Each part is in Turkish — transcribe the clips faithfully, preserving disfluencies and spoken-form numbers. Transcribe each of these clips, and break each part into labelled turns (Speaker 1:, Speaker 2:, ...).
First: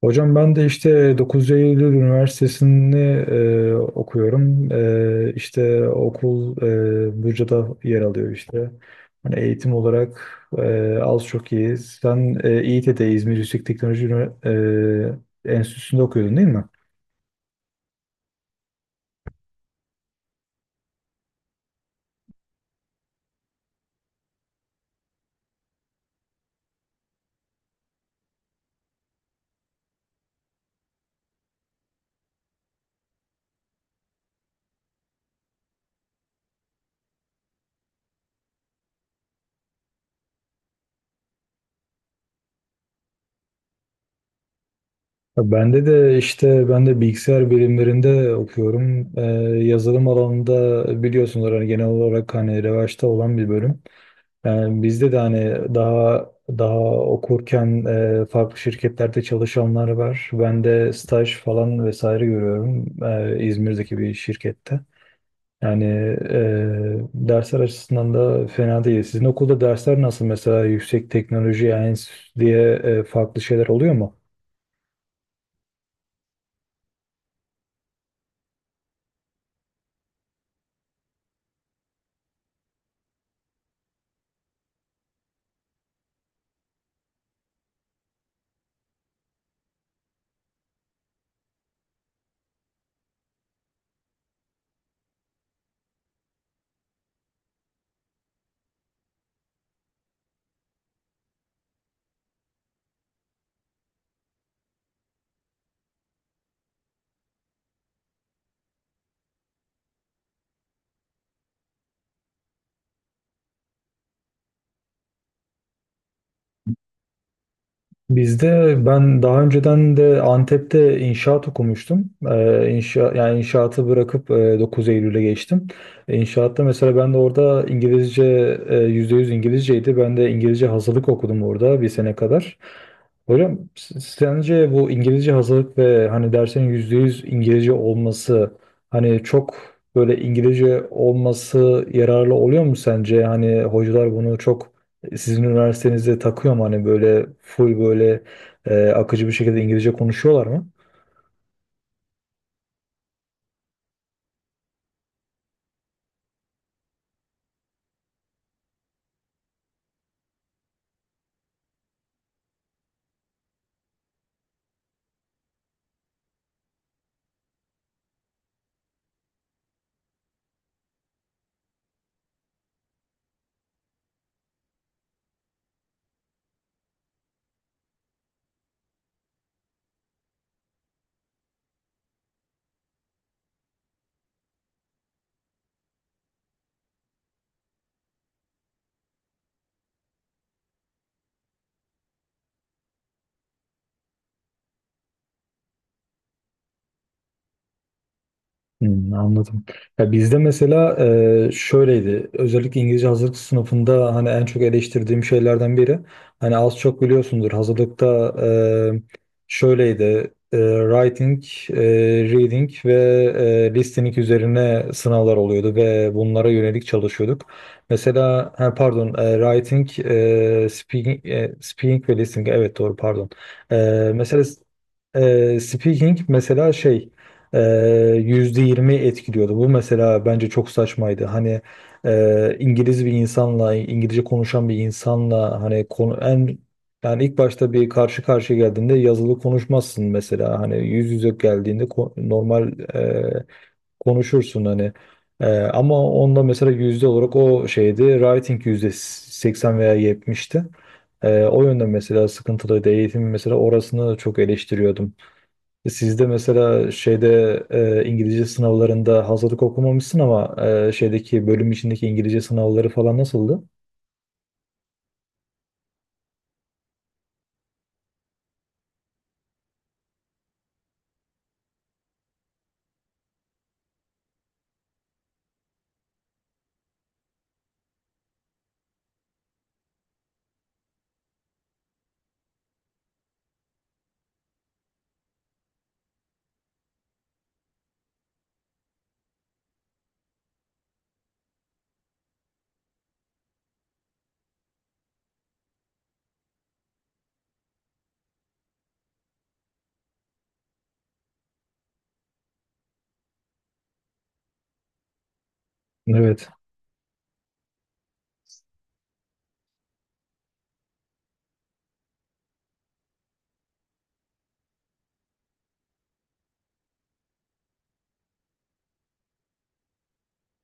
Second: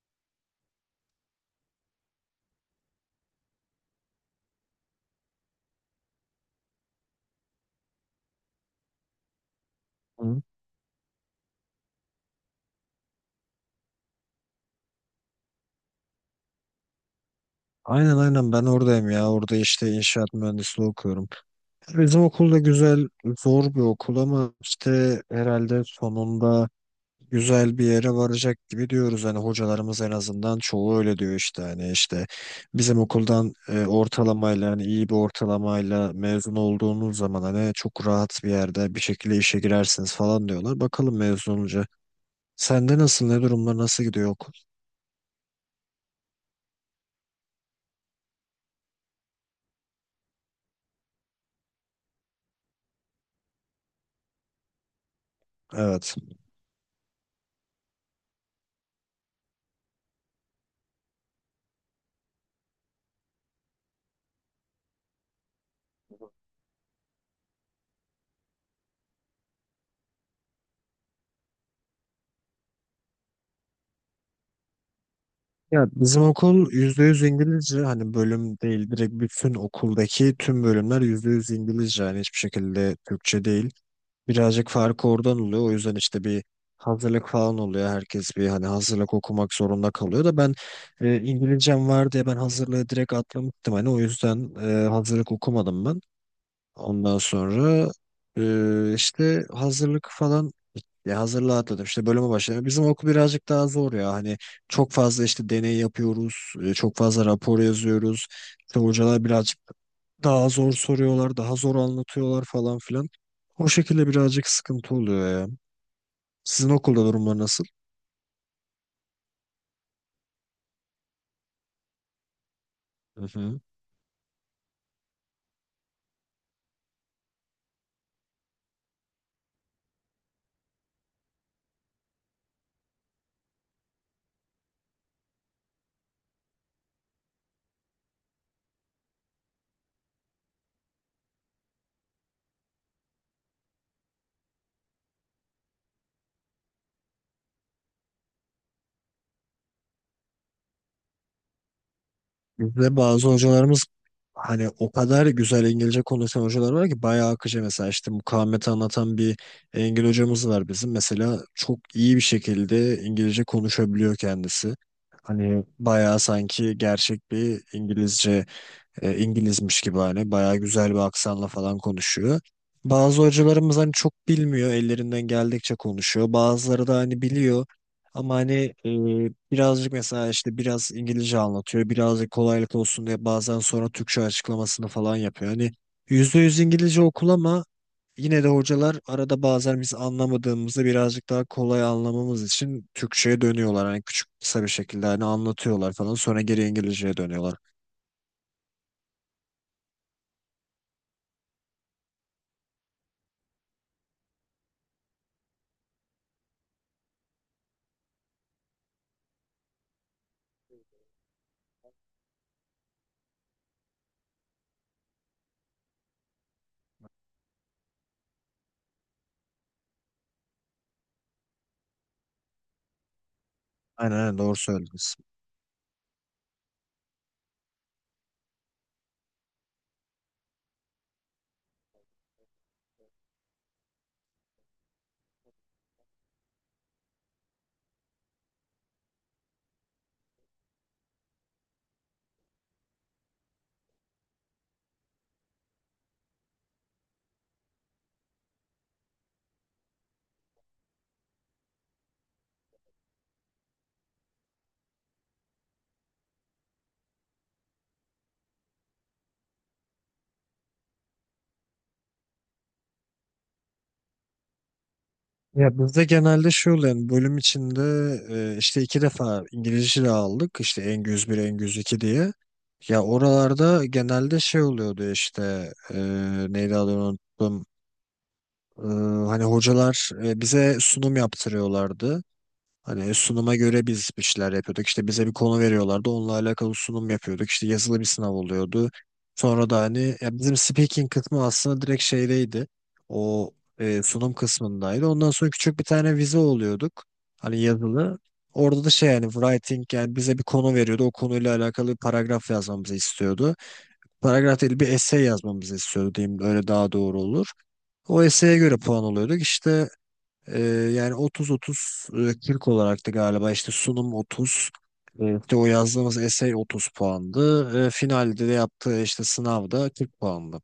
Speaker 1: Hocam ben de işte dokuz Eylül Üniversitesi'ni e, okuyorum. E, işte okul e, Buca'da yer alıyor işte. Hani eğitim olarak
Speaker 2: Hı.
Speaker 1: e, az çok iyiyiz. Sen e, İİTE'de, İzmir Yüksek Teknoloji Ünivers- e, Enstitüsü'nde okuyordun değil mi?
Speaker 2: Aynen aynen ben oradayım ya. Orada işte inşaat mühendisliği okuyorum. Bizim okul da güzel, zor bir okul ama işte herhalde sonunda güzel bir yere varacak gibi diyoruz. Hani hocalarımız en azından çoğu öyle diyor işte. Hani işte bizim okuldan e, ortalamayla hani iyi bir ortalamayla mezun olduğunuz zaman hani çok rahat bir yerde bir şekilde işe girersiniz falan diyorlar. Bakalım mezun olunca. Sende nasıl, ne durumlar, nasıl gidiyor okul?
Speaker 1: Ya, Bende de işte ben de bilgisayar bilimlerinde okuyorum. E, yazılım alanında biliyorsunuz, hani genel olarak hani revaçta olan bir bölüm. Yani bizde de hani
Speaker 2: Evet.
Speaker 1: daha daha okurken e, farklı şirketlerde çalışanlar var. Ben de staj falan vesaire görüyorum e, İzmir'deki bir şirkette. Yani e, dersler açısından da fena değil. Sizin okulda dersler nasıl? Mesela yüksek teknoloji, yani enstitü diye e, farklı şeyler oluyor mu?
Speaker 2: Ya bizim okul yüzde yüz İngilizce hani, bölüm değil direkt bütün okuldaki tüm bölümler yüzde yüz İngilizce, yani hiçbir şekilde Türkçe değil. Birazcık farkı oradan oluyor, o yüzden işte bir hazırlık falan oluyor, herkes bir hani hazırlık okumak zorunda kalıyor da ben e, İngilizcem var diye ben hazırlığı direkt atlamıştım hani, o yüzden e, hazırlık okumadım ben. Ondan sonra e, işte hazırlık falan, ya hazırlığa atladım, işte bölüme başladım. Bizim okul birazcık daha zor ya hani, çok fazla işte deney yapıyoruz, e, çok fazla rapor yazıyoruz. İşte hocalar birazcık daha zor soruyorlar, daha zor anlatıyorlar falan filan. O şekilde birazcık sıkıntı oluyor ya. Sizin okulda durumlar nasıl?
Speaker 1: Bizde ben daha önceden de Antep'te inşaat okumuştum. Ee, inşa, yani inşaatı bırakıp e, dokuz Eylül'e geçtim. E, İnşaatta mesela ben de orada İngilizce, e, yüzde yüz İngilizceydi. Ben de İngilizce hazırlık okudum orada bir sene kadar. Hocam s- sence bu İngilizce hazırlık ve hani dersin yüzde yüz İngilizce olması, hani çok böyle İngilizce olması yararlı oluyor mu sence? Hani hocalar bunu çok, e, sizin üniversitenizde takıyor mu, hani böyle full böyle e, akıcı bir şekilde İngilizce konuşuyorlar mı?
Speaker 2: Bizde bazı hocalarımız hani o kadar güzel İngilizce konuşan hocalar var ki, bayağı akıcı, mesela işte mukavemeti anlatan bir İngil hocamız var bizim. Mesela çok iyi bir şekilde İngilizce konuşabiliyor kendisi. Hani bayağı sanki gerçek bir İngilizce, e, İngilizmiş gibi hani bayağı güzel bir aksanla falan konuşuyor. Bazı hocalarımız hani çok bilmiyor, ellerinden geldikçe konuşuyor. Bazıları da hani biliyor ama hani, e, birazcık, mesela işte biraz İngilizce anlatıyor, birazcık kolaylık olsun diye bazen sonra Türkçe açıklamasını falan yapıyor. Hani yüzde yüz İngilizce okul ama yine de hocalar arada bazen biz anlamadığımızı birazcık daha kolay anlamamız için Türkçe'ye dönüyorlar. Hani küçük, kısa bir şekilde hani anlatıyorlar falan, sonra geri İngilizce'ye dönüyorlar.
Speaker 1: Hmm, anladım. Ya bizde mesela e, şöyleydi. Özellikle İngilizce hazırlık sınıfında, hani en çok eleştirdiğim şeylerden biri. Hani az çok biliyorsundur hazırlıkta e, şöyleydi. E, writing, e, reading ve e, listening üzerine sınavlar oluyordu ve bunlara yönelik çalışıyorduk. Mesela ha, pardon, e, writing, e, speaking, e, speaking ve listening, evet doğru pardon. E,
Speaker 2: Aynen aynen
Speaker 1: Mesela
Speaker 2: doğru söylediniz.
Speaker 1: e, speaking mesela şey e, yüzde yirmi etkiliyordu. Bu mesela bence çok saçmaydı. Hani e, İngiliz bir insanla, İngilizce konuşan bir insanla hani konu, en, yani ilk başta bir, karşı karşıya geldiğinde yazılı konuşmazsın mesela. Hani yüz yüze geldiğinde ko- normal e, konuşursun hani. Ee, ama onda mesela yüzde olarak o şeydi, writing yüzde seksen veya yetmişti. Ee, o yönden mesela sıkıntılıydı. Eğitim mesela, orasını çok eleştiriyordum. Sizde mesela şeyde, e, İngilizce sınavlarında hazırlık okumamışsın ama e, şeydeki bölüm içindeki İngilizce sınavları falan nasıldı?
Speaker 2: Ya bizde genelde şey oluyor yani, bölüm içinde e, işte iki defa İngilizce de aldık, işte Engüz bir Engüz iki diye. Ya oralarda genelde şey oluyordu işte, e, neydi adını unuttum. E, Hani hocalar e, bize sunum yaptırıyorlardı. Hani sunuma göre biz bir şeyler yapıyorduk. İşte bize bir konu veriyorlardı, onunla alakalı sunum yapıyorduk. İşte yazılı bir sınav oluyordu. Sonra da hani, ya bizim speaking kısmı aslında direkt şeydeydi. O e, sunum kısmındaydı. Ondan sonra küçük bir tane vize oluyorduk. Hani yazılı. Orada da şey, yani writing, yani bize bir konu veriyordu. O konuyla alakalı bir paragraf yazmamızı istiyordu. Paragraf değil, bir essay yazmamızı istiyordu diyeyim.
Speaker 1: Evet,
Speaker 2: Öyle daha doğru olur. O essay'e göre puan oluyorduk. İşte ee, yani otuz otuz kırk olarak da galiba, işte sunum otuz e, işte o yazdığımız essay otuz puandı. E, finalde de yaptığı işte sınavda kırk puandı.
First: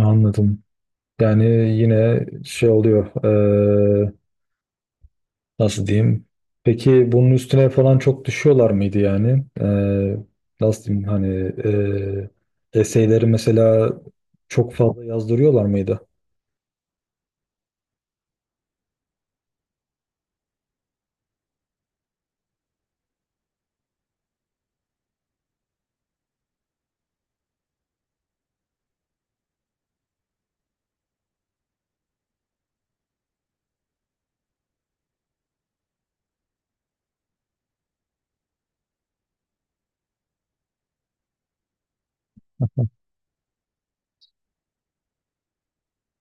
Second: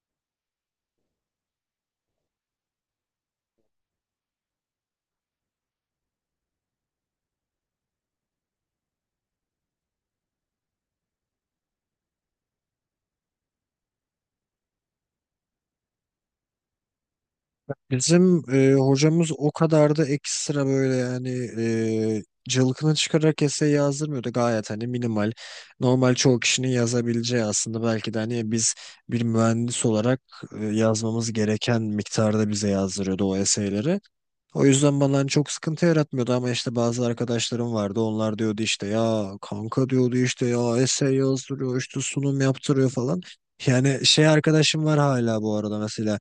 Speaker 1: anladım. Yani yine şey oluyor. e, Nasıl diyeyim? Peki bunun üstüne falan çok düşüyorlar mıydı yani? E, nasıl diyeyim hani, e, eseyleri mesela çok fazla yazdırıyorlar mıydı?
Speaker 2: Bizim e, hocamız o kadar da ekstra böyle yani, e, cılkını çıkararak essay yazdırmıyordu. Gayet hani minimal. Normal çoğu kişinin yazabileceği, aslında belki de hani biz bir mühendis olarak e, yazmamız gereken miktarda bize yazdırıyordu o essayleri. O yüzden bana hani çok sıkıntı yaratmıyordu, ama işte bazı arkadaşlarım vardı. Onlar diyordu işte, ya kanka diyordu işte, ya essay yazdırıyor, işte sunum yaptırıyor falan. Yani şey, arkadaşım var hala bu arada mesela,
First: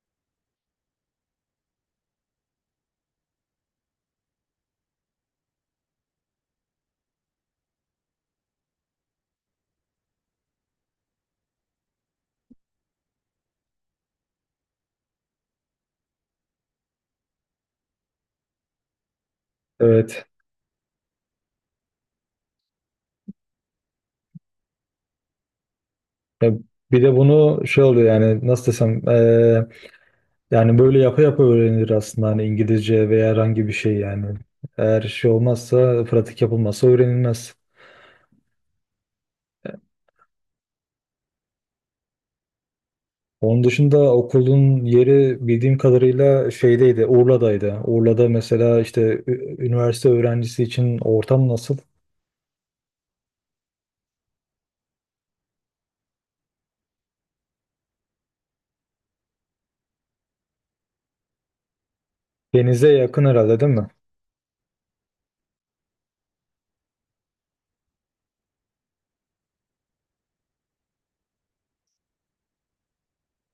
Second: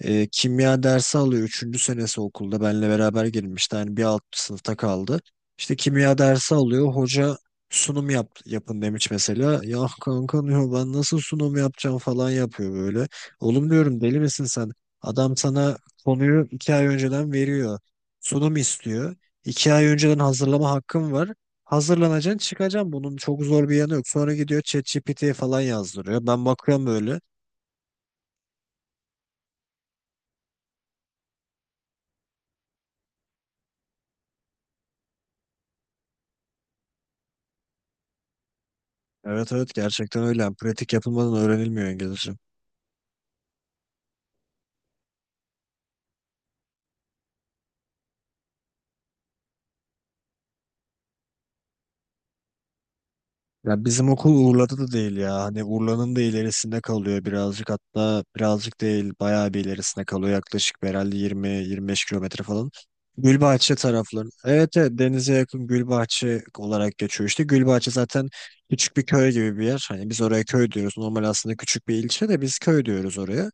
Speaker 2: e, kimya dersi alıyor, üçüncü senesi okulda benle beraber girmişti. Yani bir alt sınıfta kaldı. İşte kimya dersi alıyor, hoca sunum yap, yapın demiş mesela. Ya kanka diyor, ben nasıl sunum yapacağım falan yapıyor böyle. Oğlum diyorum, deli misin sen? Adam sana konuyu iki ay önceden veriyor. Sunum istiyor. İki ay önceden
Speaker 1: Evet.
Speaker 2: hazırlama hakkım var. Hazırlanacaksın, çıkacaksın. Bunun çok zor bir yanı yok. Sonra gidiyor ChatGPT'ye falan yazdırıyor. Ben
Speaker 1: E,
Speaker 2: bakıyorum
Speaker 1: Bir de
Speaker 2: böyle.
Speaker 1: bunu şey oluyor, yani nasıl desem? e, Yani böyle yapa yapa öğrenilir aslında, hani İngilizce veya herhangi bir şey yani. Eğer şey olmazsa, pratik yapılmazsa öğrenilmez.
Speaker 2: Evet evet, gerçekten öyle. Yani pratik yapılmadan öğrenilmiyor İngilizce.
Speaker 1: Onun dışında, okulun yeri bildiğim kadarıyla şeydeydi, Urla'daydı. Urla'da mesela işte ü- üniversite öğrencisi için ortam nasıl?
Speaker 2: Ya bizim okul Urla'da da değil ya. Hani Urla'nın da ilerisinde kalıyor birazcık, hatta birazcık değil bayağı bir ilerisinde kalıyor. Yaklaşık bir herhalde yirmi yirmi beş kilometre falan.
Speaker 1: Denize yakın herhalde, değil
Speaker 2: Gülbahçe
Speaker 1: mi?
Speaker 2: tarafları. Evet, evet denize yakın, Gülbahçe olarak geçiyor işte. Gülbahçe zaten küçük bir köy gibi bir yer. Hani biz oraya köy diyoruz. Normal aslında küçük bir ilçe de biz köy diyoruz oraya.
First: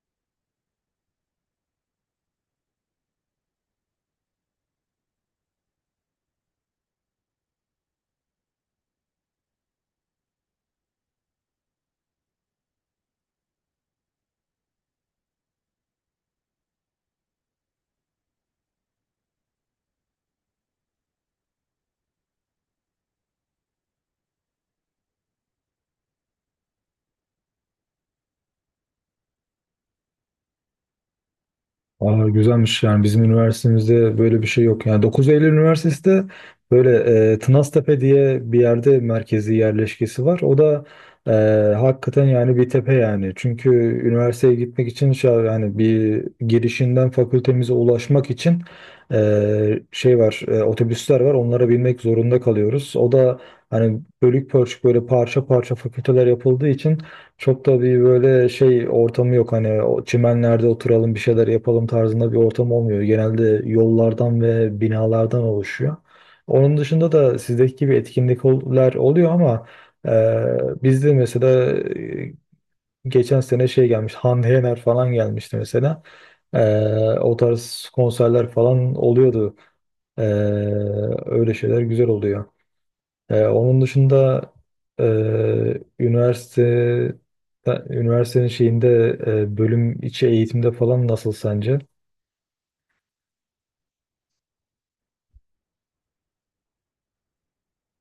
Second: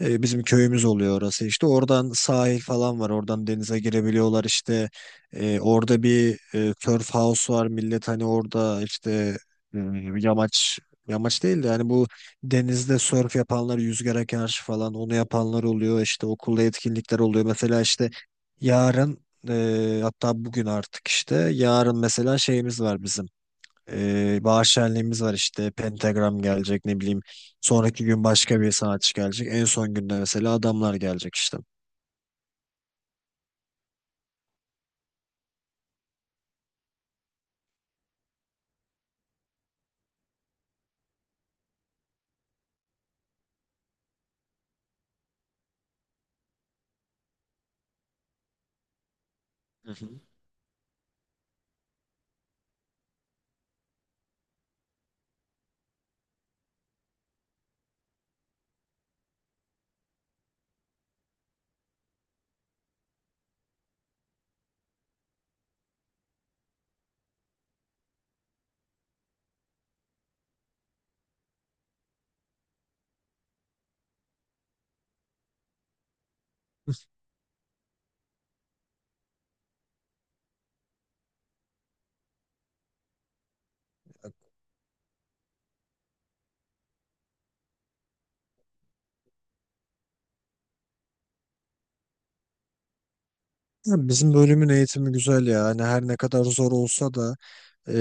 Speaker 2: E, bizim köyümüz oluyor orası işte. Oradan sahil falan var. Oradan denize girebiliyorlar işte. E, orada bir e, surf house var. Millet hani orada işte e, yamaç, yamaç değil de yani bu denizde surf yapanlar, yüzgara karşı falan, onu yapanlar oluyor. İşte okulda etkinlikler oluyor. Mesela işte yarın, e, hatta bugün artık, işte yarın mesela şeyimiz var bizim. E, bahar şenliğimiz var, işte Pentagram gelecek, ne bileyim sonraki gün başka bir sanatçı gelecek, en son günde mesela adamlar gelecek işte.
Speaker 1: Aa, güzelmiş. Yani bizim üniversitemizde böyle bir şey yok. Yani Dokuz Eylül Üniversitesi de böyle, e, Tınaztepe diye bir yerde merkezi yerleşkesi var. O da e, hakikaten yani bir tepe yani. Çünkü üniversiteye gitmek için şey, yani bir girişinden fakültemize ulaşmak için e,
Speaker 2: Hı hı.
Speaker 1: şey var, e, otobüsler var, onlara binmek zorunda kalıyoruz. O da hani bölük pörçük, böyle parça parça fakülteler yapıldığı için çok da bir böyle şey ortamı yok, hani o çimenlerde oturalım bir şeyler yapalım tarzında bir ortam olmuyor. Genelde yollardan ve binalardan oluşuyor. Onun dışında da sizdeki gibi etkinlikler oluyor ama e, bizde mesela, e, geçen sene şey gelmiş, Hande Yener falan gelmişti mesela. E, O tarz konserler falan oluyordu. E, Öyle şeyler güzel oluyor. Ee, onun dışında, e, üniversite üniversitenin şeyinde, e, bölüm içi eğitimde falan nasıl sence?
Speaker 2: Ya bizim bölümün eğitimi güzel ya, hani her ne kadar zor olsa da, E,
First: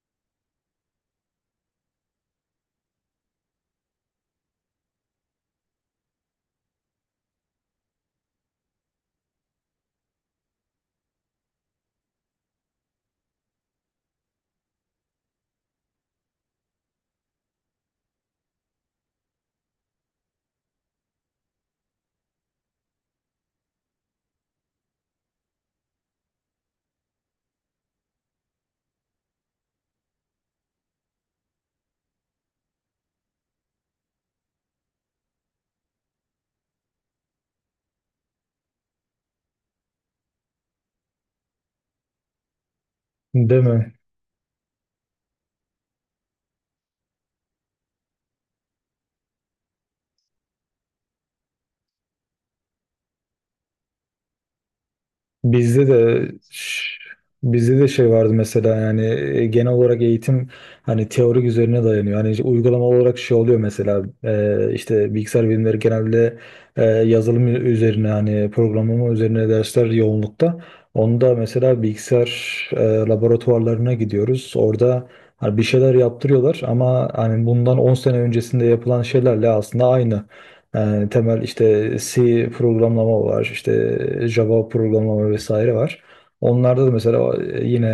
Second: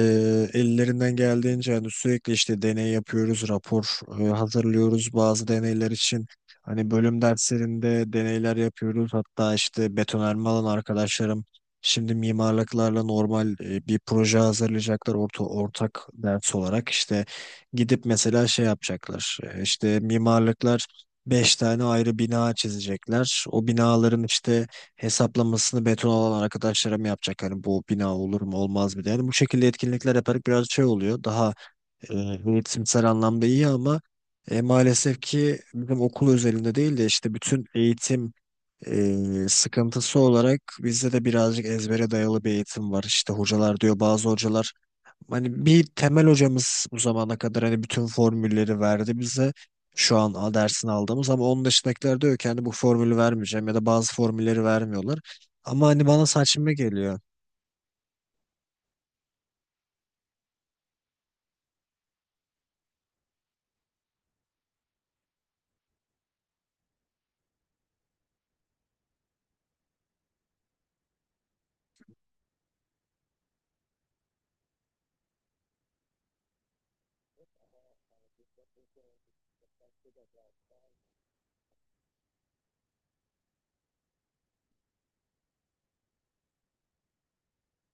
Speaker 2: ellerinden geldiğince hani sürekli işte deney yapıyoruz, rapor e, hazırlıyoruz bazı deneyler için. Hani bölüm derslerinde deneyler yapıyoruz. Hatta işte betonarme alan arkadaşlarım, şimdi mimarlıklarla normal e, bir proje hazırlayacaklar, orta, ortak ders olarak. İşte gidip mesela şey yapacaklar. E, işte mimarlıklar beş tane ayrı bina çizecekler. O binaların işte hesaplamasını beton olan arkadaşlarım yapacak. Hani bu bina olur mu olmaz mı diye. Yani bu şekilde etkinlikler yaparak biraz şey oluyor. Daha e, eğitimsel anlamda iyi ama e, maalesef ki, bizim okul özelinde değil de işte bütün eğitim e, sıkıntısı olarak bizde de birazcık ezbere dayalı bir eğitim var. İşte
Speaker 1: Değil
Speaker 2: hocalar
Speaker 1: mi?
Speaker 2: diyor, bazı hocalar. Hani bir temel hocamız bu zamana kadar hani bütün formülleri verdi bize. Şu an a- dersini aldığımız, ama onun dışındakiler diyor ki hani bu formülü vermeyeceğim, ya da bazı formülleri vermiyorlar.
Speaker 1: Bizde
Speaker 2: Ama hani bana
Speaker 1: de
Speaker 2: saçma geliyor.
Speaker 1: bizde de şey vardı mesela, yani e, genel olarak eğitim hani teorik üzerine dayanıyor. Hani işte uygulama olarak şey oluyor mesela, e, işte bilgisayar bilimleri genelde e, yazılım üzerine, hani programlama üzerine dersler yoğunlukta. Onda mesela bilgisayar e, laboratuvarlarına gidiyoruz. Orada hani bir şeyler yaptırıyorlar ama hani bundan on sene öncesinde yapılan şeylerle aslında aynı. Yani temel işte C programlama var, işte Java programlama vesaire var. Onlarda da mesela e, yine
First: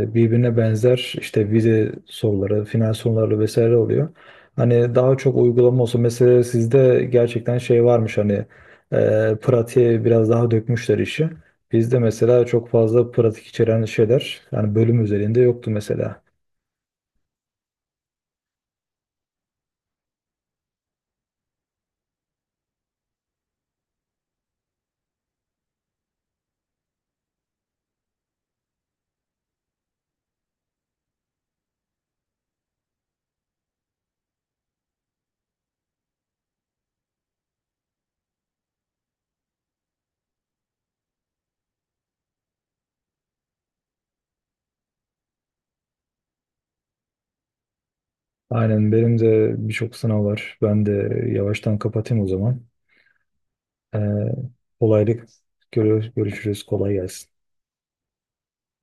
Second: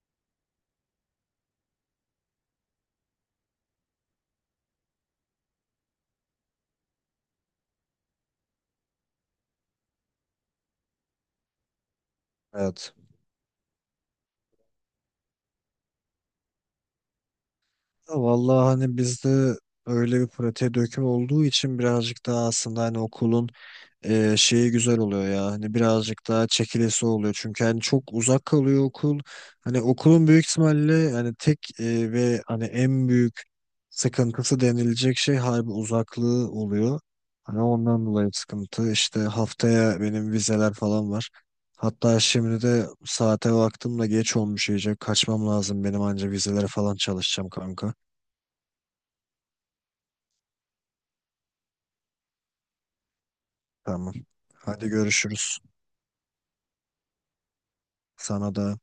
Speaker 1: e, birbirine benzer işte vize soruları, final soruları vesaire oluyor. Hani daha çok uygulama olsa, mesela sizde gerçekten şey varmış, hani e, pratiğe biraz daha dökmüşler işi. Bizde mesela çok
Speaker 2: Evet.
Speaker 1: fazla pratik içeren şeyler yani bölüm üzerinde yoktu mesela.
Speaker 2: Ya vallahi hani bizde öyle bir pratiğe döküm olduğu için birazcık daha aslında hani okulun e, şeyi güzel oluyor ya. Hani birazcık daha çekilesi oluyor. Çünkü hani çok uzak kalıyor okul. Hani okulun büyük ihtimalle hani tek e, ve hani en büyük sıkıntısı denilecek şey harbi uzaklığı oluyor. Hani ondan dolayı sıkıntı. İşte haftaya benim vizeler falan var. Hatta şimdi de saate baktım da geç olmuş iyice. Kaçmam lazım benim, anca vizelere falan çalışacağım kanka.
Speaker 1: Aynen, benim de birçok sınav var. Ben de yavaştan kapatayım o zaman. Ee,
Speaker 2: Tamam. Hadi
Speaker 1: kolaylık
Speaker 2: görüşürüz.
Speaker 1: görüyoruz, görüşürüz. Kolay gelsin.
Speaker 2: Sana da.